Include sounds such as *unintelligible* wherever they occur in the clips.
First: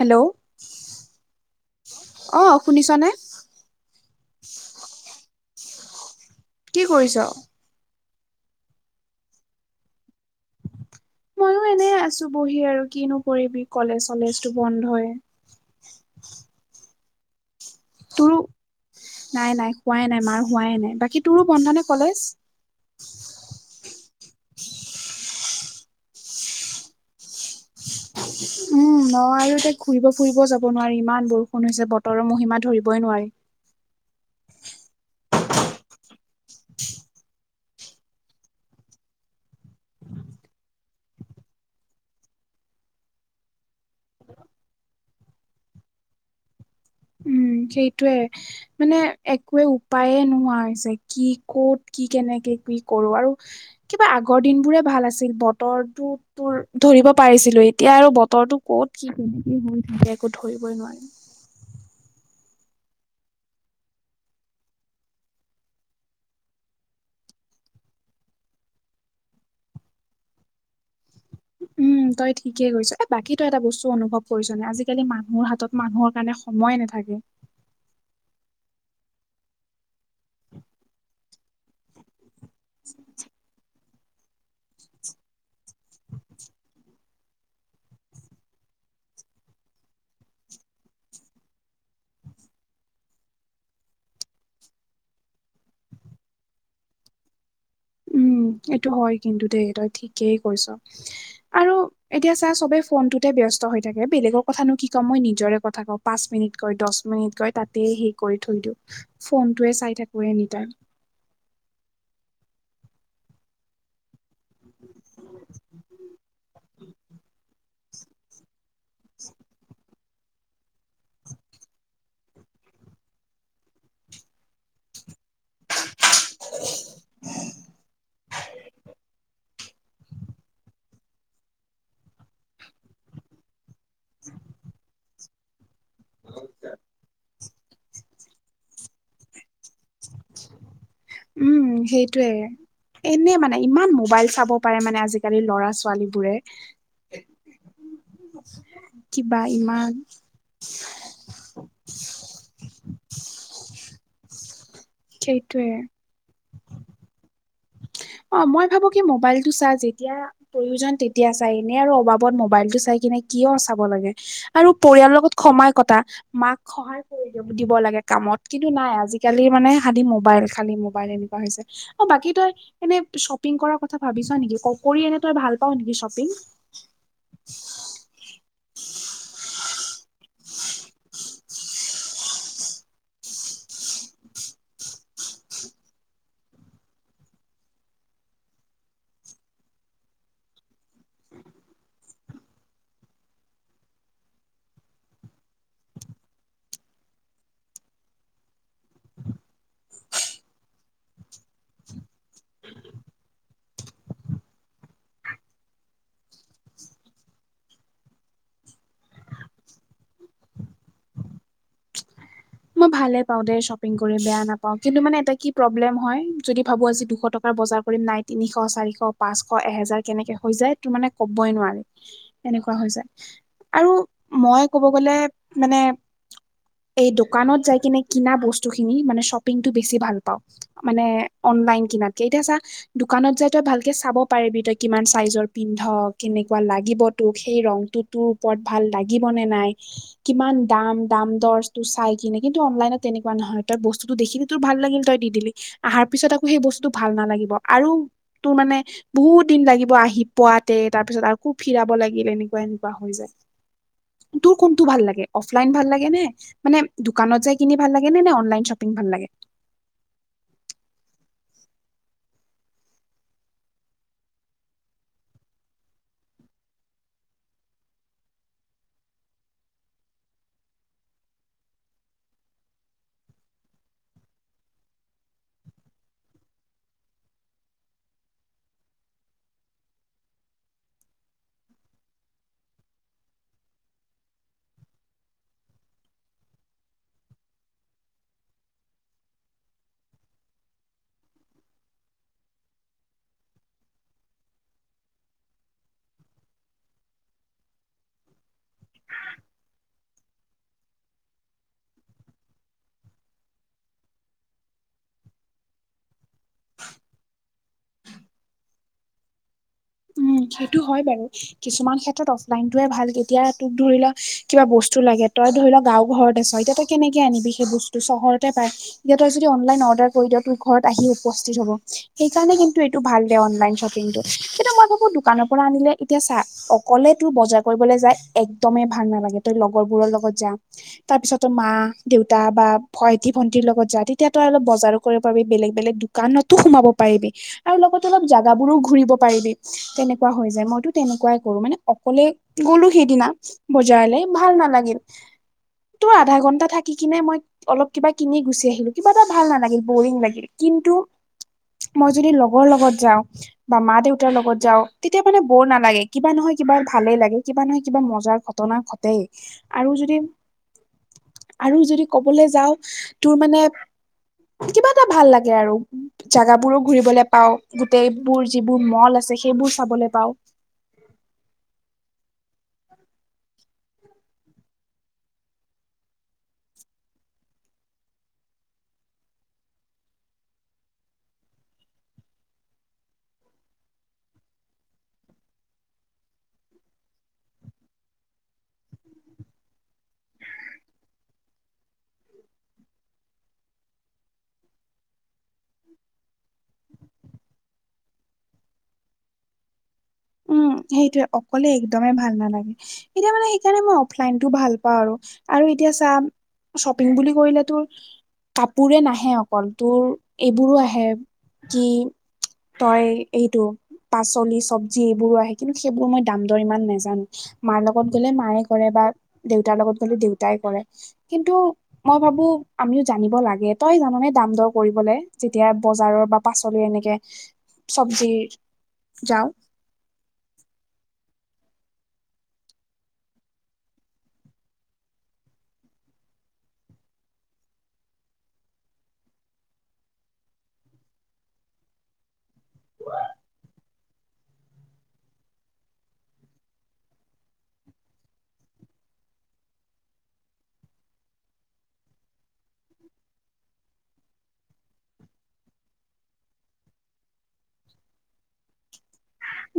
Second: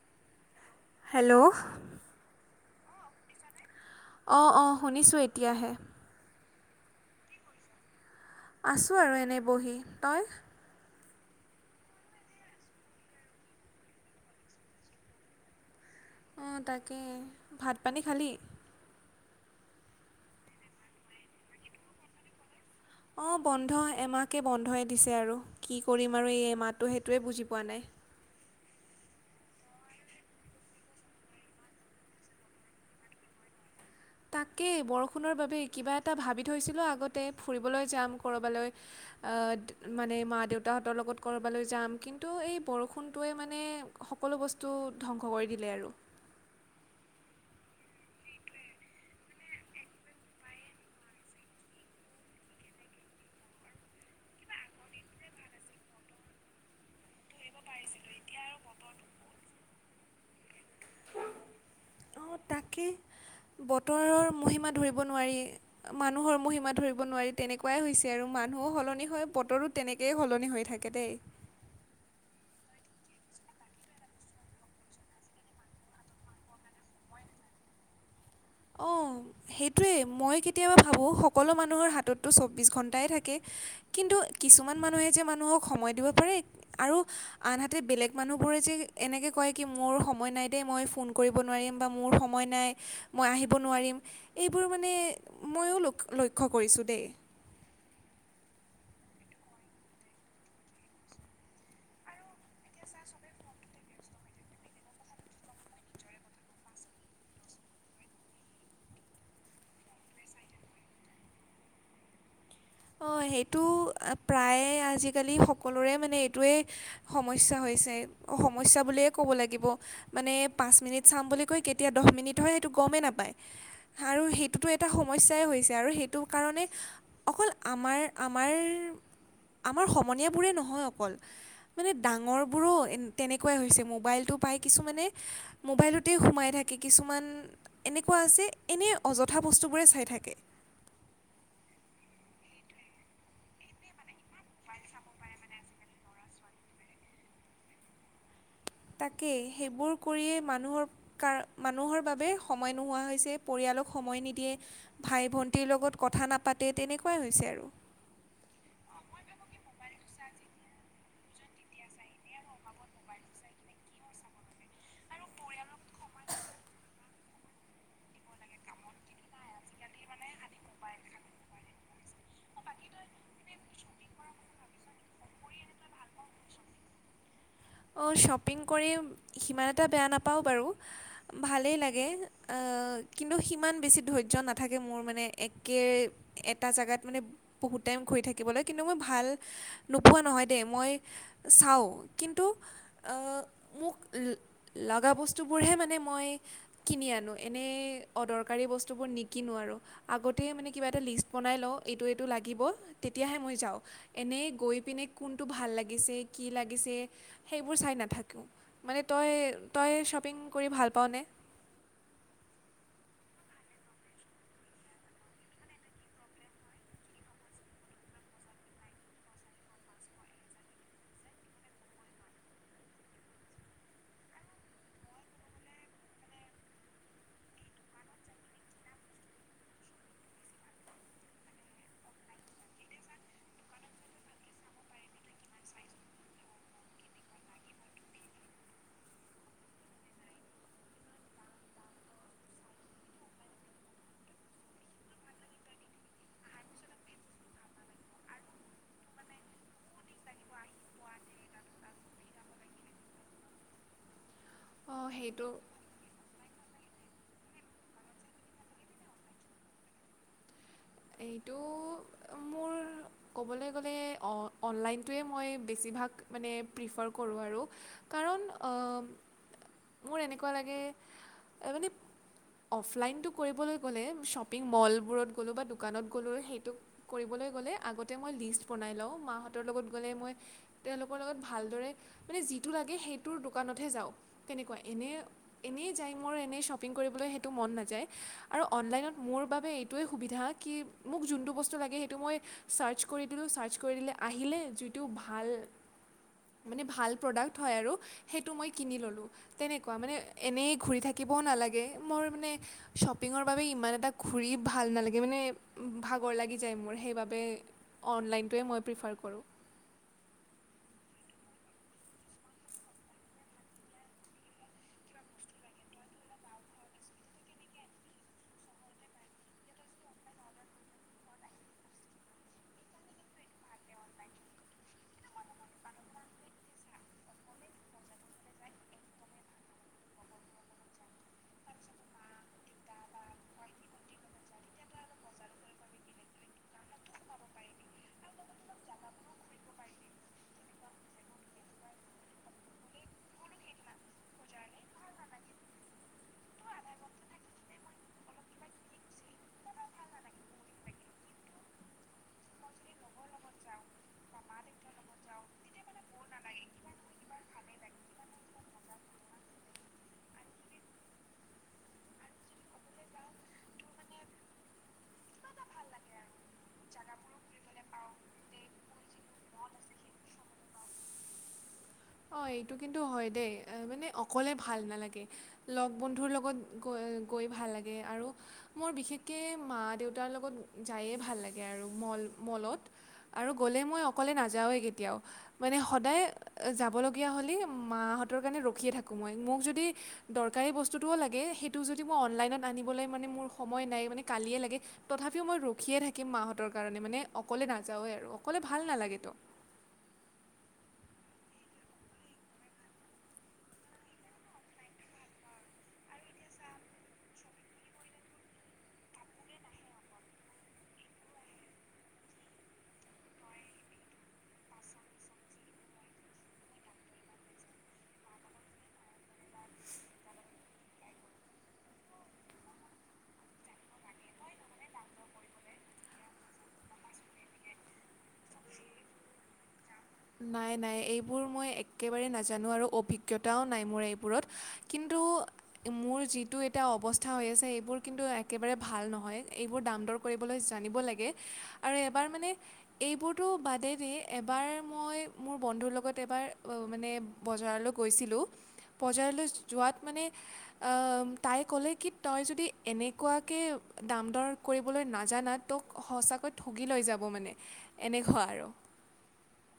Hello. Hello. অ শুনিছনে অ', অ' শুনিছোঁ এতিয়াহে। কি কৰিছ? আছোঁ আৰু এনেই বহি। তই? ময়ো এনে আছোঁ বহি আৰু কিনো কৰিবি, কলেজ চলেজটো বন্ধই। অ' তাকেই। তোৰো নাই নাই হোৱাই নাই, মাৰ হোৱাই নাই, বাকী তোৰো বন্ধ নে কলেজ? অ' বন্ধ, এমাহকে বন্ধই দিছে আৰু, কি কৰিম আৰু এই এমাহটো সেইটোৱে বুজি পোৱা নাই। উম ন' আৰু এতিয়া ঘুৰিব ফুৰিব যাব নোৱাৰি ইমান বৰষুণ হৈছে, বতৰৰ মহিমা ধৰিবই নোৱাৰি। তাকেই, বৰষুণৰ বাবে কিবা এটা ভাবি থৈছিলোঁ আগতে ফুৰিবলৈ যাম ক'ৰবালৈ আ, মানে মা দেউতাহঁতৰ লগত ক'ৰবালৈ যাম কিন্তু এই বৰষুণটোৱে মানে সকলো বস্তু ধ্বংস কৰি দিলে আৰু। উম সেইটোয়ে। মানে একোৱে উপায়ে নোহোৱা হৈছে, কি ক'ত কি কেনেকে কি কৰো আৰু কিবা আগৰ দিনবোৰে ভাল আছিল, বতৰটো তোৰ ধৰিব পাৰিছিলো, এতিয়া আৰু বতৰটো ক'ত কি কেনেক হৈ থাকে একো ধৰিবই নোৱাৰি। অ' তাকে বতৰৰ মহিমা ধৰিব নোৱাৰি। মানুহৰ মহিমা ধৰিব নোৱাৰি তেনেকুৱাই হৈছে আৰু মানুহো সলনি হয়, বতৰো তেনেকেই সলনি হৈ থাকে দেই। উম, তই ঠিকে কৈছ। এ, বাকী তই এটা বস্তু অনুভৱ কৰিছ নে আজিকালি মানুহৰ হাতত মানুহৰ কাৰণে সময়ে নাথাকে। অ' সেইটোৱেই, মই কেতিয়াবা ভাবোঁ সকলো মানুহৰ হাতত তো চৌব্বিছ ঘণ্টাই থাকে কিন্তু কিছুমান মানুহে যে মানুহক সময় দিব পাৰে আৰু আনহাতে বেলেগ মানুহবোৰে যে এনেকে কয় কি মোৰ সময় নাই দে, মই ফোন কৰিব নোৱাৰিম বা মোৰ সময় নাই মই আহিব নোৱাৰিম, এইবোৰ মানে ময়ো ল লক্ষ্য কৰিছোঁ দেই। উম, এইটো হয় কিন্তু দেই, তই ঠিকেই কৈছ আৰু এতিয়া চা চবেই ফোনটোতে ব্যস্ত ত হৈ থাকে, বেলেগৰ কথানো কি কম মই নিজৰে কথা কওঁ, পাঁচ মিনিট কৈ দহ মিনিট কৈ তাতে হেই কৰি থৈ দিওঁ। ফোনটোৱে চাই থাকোঁ এনি টাইম। অ' সেইটো প্ৰায়ে আজিকালি সকলোৰে মানে এইটোৱেই সমস্যা হৈছে, সমস্যা বুলিয়ে ক'ব লাগিব। মানে পাঁচ মিনিট চাম বুলি কৈ কেতিয়া দহ মিনিট হয় সেইটো গমেই নাপায় আৰু সেইটোতো এটা সমস্যাই হৈছে আৰু সেইটো কাৰণে অকল আমাৰ আমাৰ আমাৰ সমনীয়াবোৰে নহয় অকল, মানে ডাঙৰবোৰো তেনেকুৱাই হৈছে। মোবাইলটো পাই কিছুমানে মোবাইলতেই সোমাই থাকে, কিছুমান এনেকুৱা আছে এনেই অযথা বস্তুবোৰে চাই থাকে। উম, সেইটোয়ে। এনে মানে ইমান মোবাইল চাব পাৰে মানে আজিকালি ল'ৰা ছোৱালীবোৰে। তাকেই, কিবা সেইবোৰ ইমান কৰিয়েই মানুহৰ কাৰ, মানুহৰ বাবে সময় নোহোৱা হৈছে, পৰিয়ালক সময় নিদিয়ে, ভাই ভণ্টীৰ সেইটোয়ে লগত কথা নাপাতে তেনেকুৱাই হৈছে আৰু। অ' মই ভাবোঁ কি মোবাইলটো চা যেতিয়া প্ৰয়োজন তেতিয়া চাইনে আৰু অবাবত মোবাইলটো চাই কিনে কিয় চাব লাগে। আৰু পৰিয়ালৰ লগত সময় কটা মাক সহায় কৰি দ দিব লাগে। কামত কিন্তু নাই আজিকালি মানে সি মোবাইল খালী মোবাইল এনেকুৱা হৈছে অ বাকী তই এনে শ্বপিং কৰাৰ কথা ভাবিছ নেকি ক কৰি এনে তই ভাল পাও নেকি শ্বপিং অ', শ্বপিং কৰি সিমান এটা বেয়া নাপাওঁ বাৰু ভালেই লাগে কিন্তু সিমান বেছি ধৈৰ্য নাথাকে। মোৰ মানে একে এটা জেগাত মানে বহুত টাইম ঘূৰি থাকিবলৈ কিন্তু মই ভাল নোপোৱা নহয় দেই মই চাওঁ কিন্ত তো মোক লগা বস্তুবোৰহে মানে মই কিনি আনো এনেই অদৰকাৰী বস্তুবোৰ নিকিনো আৰু আগতে মানে কিবা এটা লিষ্ট বনাই লওঁ এইটো এইটো লাগিব তেতিয়াহে মই যাওঁ এনেই গৈ পিনে কোনটো ভাল লাগিছে কি লাগিছে। সেইবোৰ চাই নাথাকোঁ মানে তই তই শ্বপিং কৰি ভাল পাওঁনে? মই ভালে পাও দে শ্বপিং কৰি বেয়া নাপাও। কিন্তু মানে এটা কি প্ৰব্লেম হয় যদি ভাবো আজি দুশ টকাৰ বজাৰ কৰিম নাই তিনিশ চাৰিশ পাঁচশ এহেজাৰ কেনেকে হৈ যায় তো মানে ক'বই নোৱাৰি এনেকুৱা হৈ যায় আৰু মই ক'ব গলে মানে এই দোকানত যাই কিনে কিনা বস্তুখিনি মানে শ্বপিংটো বেছি ভাল পাওঁ। মানে অনলাইন কিনাতকে এতিয়া চা দোকানত যাই তই ভালকে চাব পাৰিবি তই কিমান চাইজৰ পিন্ধ কেনেকুৱা লাগিব তোক সেই ৰংটোত তোৰ ওপৰত ভাল লাগিব নে নাই কিমান দাম দাম দৰ তটো চাই কিনে কিন্তু অনলাইনত তেনেকুৱা নহ তই বস্তুত দেখিলি তো ভাল লাগিল তই দি দিলি *unintelligible* পিছত আকৌ সেই বস্তুতটো ভাল নালাগিব আৰু তোৰ মানে বহুত দিন লাগিব আহি পোৱাতে তাৰ পিছত আকো ফিৰাব লাগিল এনেকুৱা এনেকুৱা হৈ যায়। *inaudible* তোৰ কোনটো ভাল অঁ লাগে সেইটো অফলাইন ভাল লাগে নে মানে দোকানত যাই কিনি ভাল লাগে নে নে অনলাইন শ্বপিং ভাল লাগে। এইটো মোৰ ক'বলৈ গ'লে অনলাইনটোৱে মই বেছিভাগ মানে প্ৰিফাৰ কৰোঁ আৰু কাৰণ মোৰ এনেকুৱা লাগে মানে অফলাইনটো কৰিবলৈ গ'লে শ্বপিং মলবোৰত গ'লোঁ বা দোকানত গ'লোঁ সেইটোক কৰিবলৈ গ'লে আগতে মই লিষ্ট বনাই লওঁ মাহঁতৰ লগত গ'লে মই তেওঁলোকৰ লগত ভালদৰে মানে যিটো লাগে সেইটোৰ দোকানতহে যাওঁ তেনেকুৱা এনে এনেই যায় মোৰ এনেই শ্বপিং কৰিবলৈ সেইটো মন নাযায় আৰু অনলাইনত মোৰ বাবে এইটোৱেই সুবিধা কি মোক যোনটো বস্তু লাগে। সেইটো মই চাৰ্চ কৰি দিলোঁ ছাৰ্চ কৰি দিলে আহিলে যিটো ভাল মানে ভাল প্ৰডাক্ট হয় আৰু সেইটো মই কিনি ল'লোঁ তেনেকুৱা মানে এনেই ঘূৰি থাকিবও নালাগে মোৰ মানে শ্বপিঙৰ বাবে ইমান এটা ঘূৰি ভাল নালাগে মানে ভাগৰ লাগি যায় মোৰ সেইবাবে অনলাইনটোৱে মই প্ৰিফাৰ কৰোঁ উম সেইটো হয় বাৰু কিছুমান ক্ষেত্ৰত অফলাইন োৱে ভাল কেতিয়া তোক ধৰি ল কিবা বস্তু লাগে তই ধৰি ল গাঁও ঘৰতে চ এতিয়া তই কেনেকে আনিবি সেই বস্তু চহৰতে পাই এতি তই যদি অনলাইন অৰ্ডাৰ কৰি দ তোৰ ঘৰত আহি উপস্থিত হব সেইকাৰণে কিন্তু ভাল দে অনলাইন শ্বপিংটো কিন্তু মই ভাবো দোকানৰ পৰা আনিলে এতিয়া চা অকলে তোৰ বজাৰ কৰিবলৈ যাই একদমেই ভাল নালাগে তই লগৰবোৰৰ লগত যাম তাৰ পিছতো মা দেউতা বা ভাইটি ভন্টিৰ লগত যোৱা তেতিয়া তই অলপ বজাৰো কৰিব পি বেলেগ বেলেগ দানতো সোমাব পাৰিবি আৰু লগতে অলপ জাগাবোৰো ঘূৰিব পিবি তেনেকুৱা হৈ যায় মইতো তেনেকুৱাই কৰো মানে অকলে গলো সেইদিনা বজাইলে ভাল নালাগিল তোৰ আধা ঘন্টা থাকি কিনে মই অলপ কিবা কিনি গুচি আহিলো কিবা এটা ভাল নালাগিল বৰিং লাগিল কিন্তু মই যদি লগৰ লগত যাওঁ বা মা দেউত দেউতাৰ লগত যাওঁ তেতিয়া মানে বৰ নালাগে কিবা নহয় কিবা ভালেই লাগে কিবা নহয় কিবা মজাৰ ঘটনা ঘটেই আৰু যদি আৰু যদি কবলৈ যাও তোৰ মানে কিবা এটা ভাল লাগে আৰু জাগাবোৰো ঘুৰিবলে পাও গোটেইবোৰ যিবোৰ মল আছে সেইবোৰ চাবলৈ পাওঁ অ এইটো কিন্তু হয় দেই মানে অকলে ভাল নালাগে লগ বন্ধুৰ লগত গৈ গৈ ভাল লাগে আৰু মোৰ বিশেষকৈ মা দেউতাৰ লগত যায়ে ভাল লাগে আৰু মল মলত আৰু গ'লে মই অকলে নাযাওঁৱে কেতিয়াও মানে সদায় যাবলগীয়া হলে মাহঁতৰ বাবে ৰখিয়ে থাকোঁ মই। মোক যদি দৰকাৰী বস্তুটোও লাগে টো যদি মই অনলাইনত আনিবলৈ মানে মোৰ সময় নাই মানে কালিয়ে লাগে তথাপিও মই ৰখিয়ে থাকিম মাহঁতৰ কাৰণে মানে অকলে নাযাওঁৱেই আৰু অকলে ভাল নালাগেতো উম সেইটোে অকলে একদমেই ভাল নালাগে এতিয়া মানে সেইকাৰণে মই অফলাইনতটো ভাল পাওঁ আৰু আৰু এতিয়া চাম শ্বপিং বুলি কৰিলে তোৰ কাপোৰে নাহে অকল তোৰ এইবোৰো আহে কি তই এইটো পাচলি চবজ য এইবোৰো আহে কিন্তু সেইবোৰ মই দাম দৰ ইমান নোজানো মাৰ লগত গ'লে মায়ে কৰে বা দেউতাৰ লগত গ'লে দেউতাই কৰে কিন্তু মই ভাবো আমিও জানিব লাগে তই জানানে দাম দৰ কৰিবলৈ যেতিয়া বজাৰৰ বা পাচলি এনেকে চব্জি যাওঁ নাই নাই এইবোৰ মই একেবাৰে নাজানো আৰু অভিজ্ঞতাও নাই মোৰ এইবোৰত কিন্তু মোৰ যিটো এটা অৱস্থা হৈ আছে এইবোৰ কিন্তু একেবাৰে ভাল নহয় এইবোৰ দাম দৰ লৈ জানিব লাগে আৰু এবাৰ মানে এইবোৰতো বাদেৰে এবাৰ মই মোৰ বন্ধুৰ লগত এবাৰ মানে বজাৰলৈ গৈছিলোঁ বজাৰলৈ যোৱাত মানে তাই ক'লে কি তই যদি এনেকুৱাকে দাম দৰ কৰিবলৈ নাজানা তোক সঁচাকৈ ঠুগি লৈ যাব মানে এনেকুৱা আৰু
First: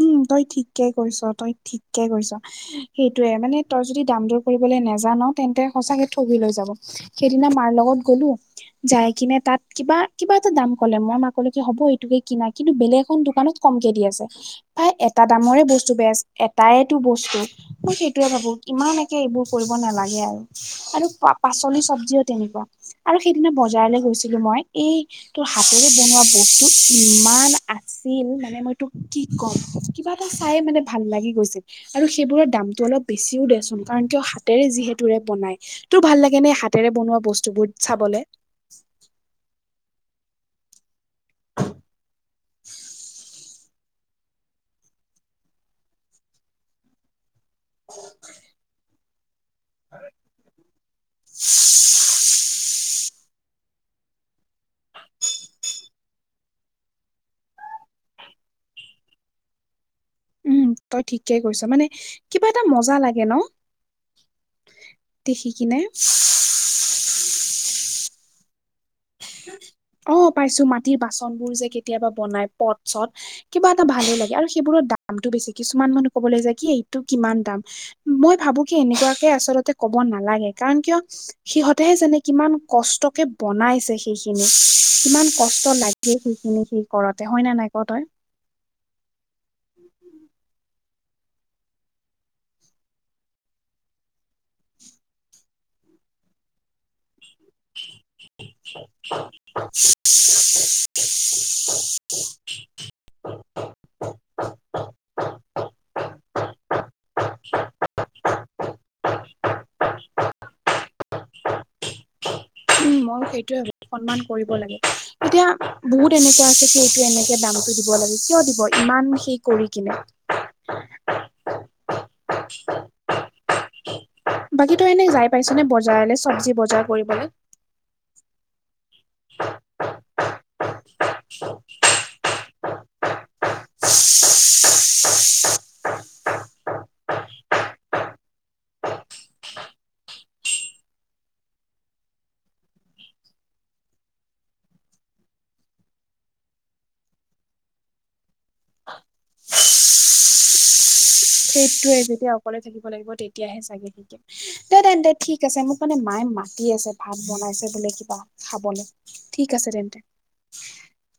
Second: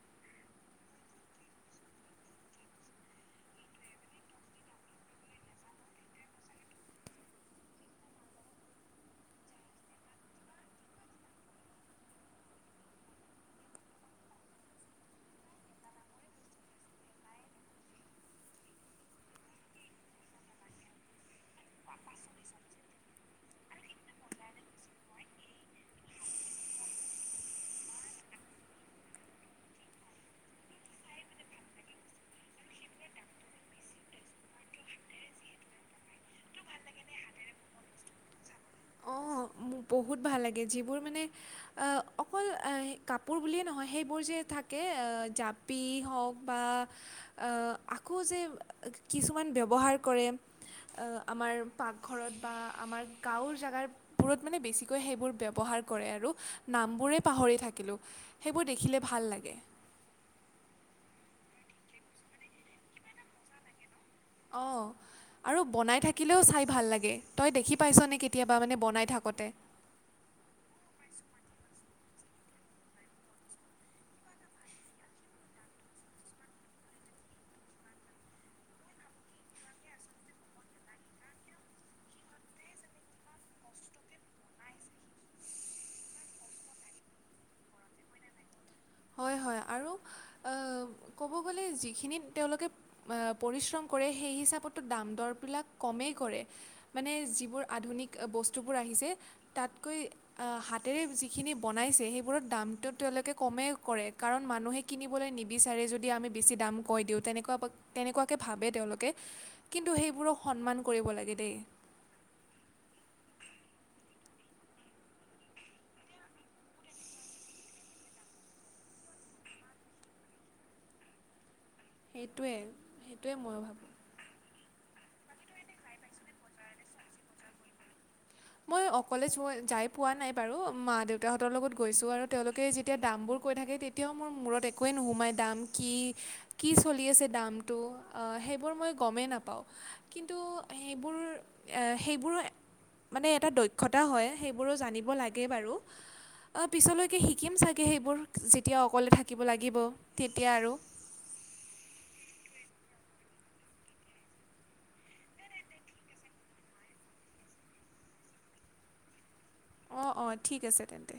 উম তই ঠিকে কৰিৈছ তই ঠিকে কৰিৈছ সেইটোয়ে মানে তই যদি দাম দৰ কৰিবলৈ নোজান তেন্তে সচাকে ঠগি লৈ যাব সেইদিনা মাৰ লগত গলো যাই কিনে তাত কিবা কিবা এটা দাম ক'লে মই মাক ক'ল কি হ'ব এইটোকে কিনা কিন্তু বেলেগ এখন দোকানত কমকে দি আছে প্ৰায় এটা দামৰে বস্তু বেজ এটাইটো বস্তু মই সেইটোোৱে ভাবো ইমান একে এইবোৰ কৰিব নালাগে আৰু আৰু পাচলি চব্জিও তেনেকুৱা আৰু সেইদিনা বজাৰলৈ গৈছিলো মই এই তোৰ হাতেৰে বনোৱা ব্তটো ইমান আছিল মানে মই তোক কি কম কিবা এটা চাইে মানে ভাল লাগি গৈছিল আৰু সেইবোৰৰ দামটো অলপ বেছিও দেিয়চোন কাৰণ কিয় হাতেৰে যিহেতুৰে বনায় তোৰ ভাল লাগে নে হাতেৰে বনোৱা বস্তুবোৰ চাবলে অঁ মোৰ বহুত ভাল লাগে যিবোৰ মানে অকল কাপোৰ বুলিয়েই নহয় সেইবোৰ যে থাকে জাপ পি হওক বা আকৌ যে কিছুমান ব্যৱহাৰ কৰে আমাৰ পাকঘৰত বা আমাৰ গাঁৱৰ জেগাৰ বোৰত মানে বেছিকৈ সেইবোৰ ব্যৱহাৰ কৰে আৰু নামবোৰেই পাহৰি থাকিলোঁ সেইবোৰ দেখিলে ভাল লাগে উম তই ঠিককে কৈছ মানে কিবা এটা মজা লাগে ন অঁ দেখি আৰু কিনে? বনাই থাকিলেও চাই ভাল লাগে তই দেখি পাইছনেে কেতিয়াবা মানে বনাই থাকোঁতে অ পাইছো মাটিৰ বাচন বোৰ যে কেতিয়াবা বনাই পথ চট কিবা এটা ভালো লাগে আৰু সেইবোৰৰ দামটো বেছি কিছুমান মানুহ ক'বলৈ যায় কি এইটো কিমান দাম মই ভাবো কি এনেকুৱাকে আচলতে ক'ব নালাগে, কাৰন কিয় সিহঁতেহে জানে কিমান কষ্ট কে বনাইছে সেইখিনি। কিমান কষ্ট লাগে সেইখিনি সেই কৰতে হয়, ন নাই ক তই? হয়, হয়, আৰু আহ, ক'ব গ'লে যিখিনিত তেওঁলোকে পৰিশ্ৰম কৰে সেই হিচাপতটো দাম দৰবিলাক কমেই কৰে, মানে যিবোৰ আধুনিক বস্তুবোৰ আহিছে। তাতকৈ হাতেৰে যিখিনি বনাইছে, সেইবোৰত দামটো তেওঁলোকে কমেই কৰে কাৰণ মানুহে কিনিবলৈ নিবিচাৰে যদি, আমি বেছি দাম কৈ দিওঁ তেনেকুৱা তেনেকুৱাকে ভাবে তেওঁলোকে কিন্তু সেইবোৰক সন্মান কৰিব লাগে দেই। উম, মইও সেইটোয়ে ভাবো সন্মান কৰিব লাগে এতিয়া বহুত এনেকুৱা আছে সেইটো এনেকে দামটো দিব লাগে, কিয় দিব ইমান সেই কৰি কিনে। সেইটোৱে সেইটোৱে ময়ো ভাবোঁ। বাকী তই এনে যাই পাইছ নে বজাৰলে চব্জি বজাৰ কৰিবলৈ? মই অকলে য যাই পোৱা নাই বাৰু মা দেউতাহঁতৰ লগত গৈছো, আৰু তেওঁলোকে যেতিয়া দামবোৰ কৈ থাকে তেতিয়াও মোৰ মূৰত একোৱেই নোসোমাই দাম কি কি চলি আছে দামটো সেইবোৰ মই গমেই নাপাওঁ। কিন্তু সেইবোৰ সেইবোৰো মানে এটা দক্ষতা হয়, সেইবোৰো জানিব লাগে বাৰু। পিছলৈকে শিকিম চাগে সেইবোৰ, যেতিয়া অকলে থাকিব লাগিব তেতিয়া আৰু। সেইতোয়ে যেতিয়া অকলে থাকিব লাগিব তেতিয়াহে চাগে। দে তেন্তে ঠিক আছে, মোক মানে মায়ে মাতি আছে ভাত বনাইছে বোলে কিবা খাবলৈ। ঠিক আছে তেন্তে। অঁ অঁ ঠিক আছে তেন্তে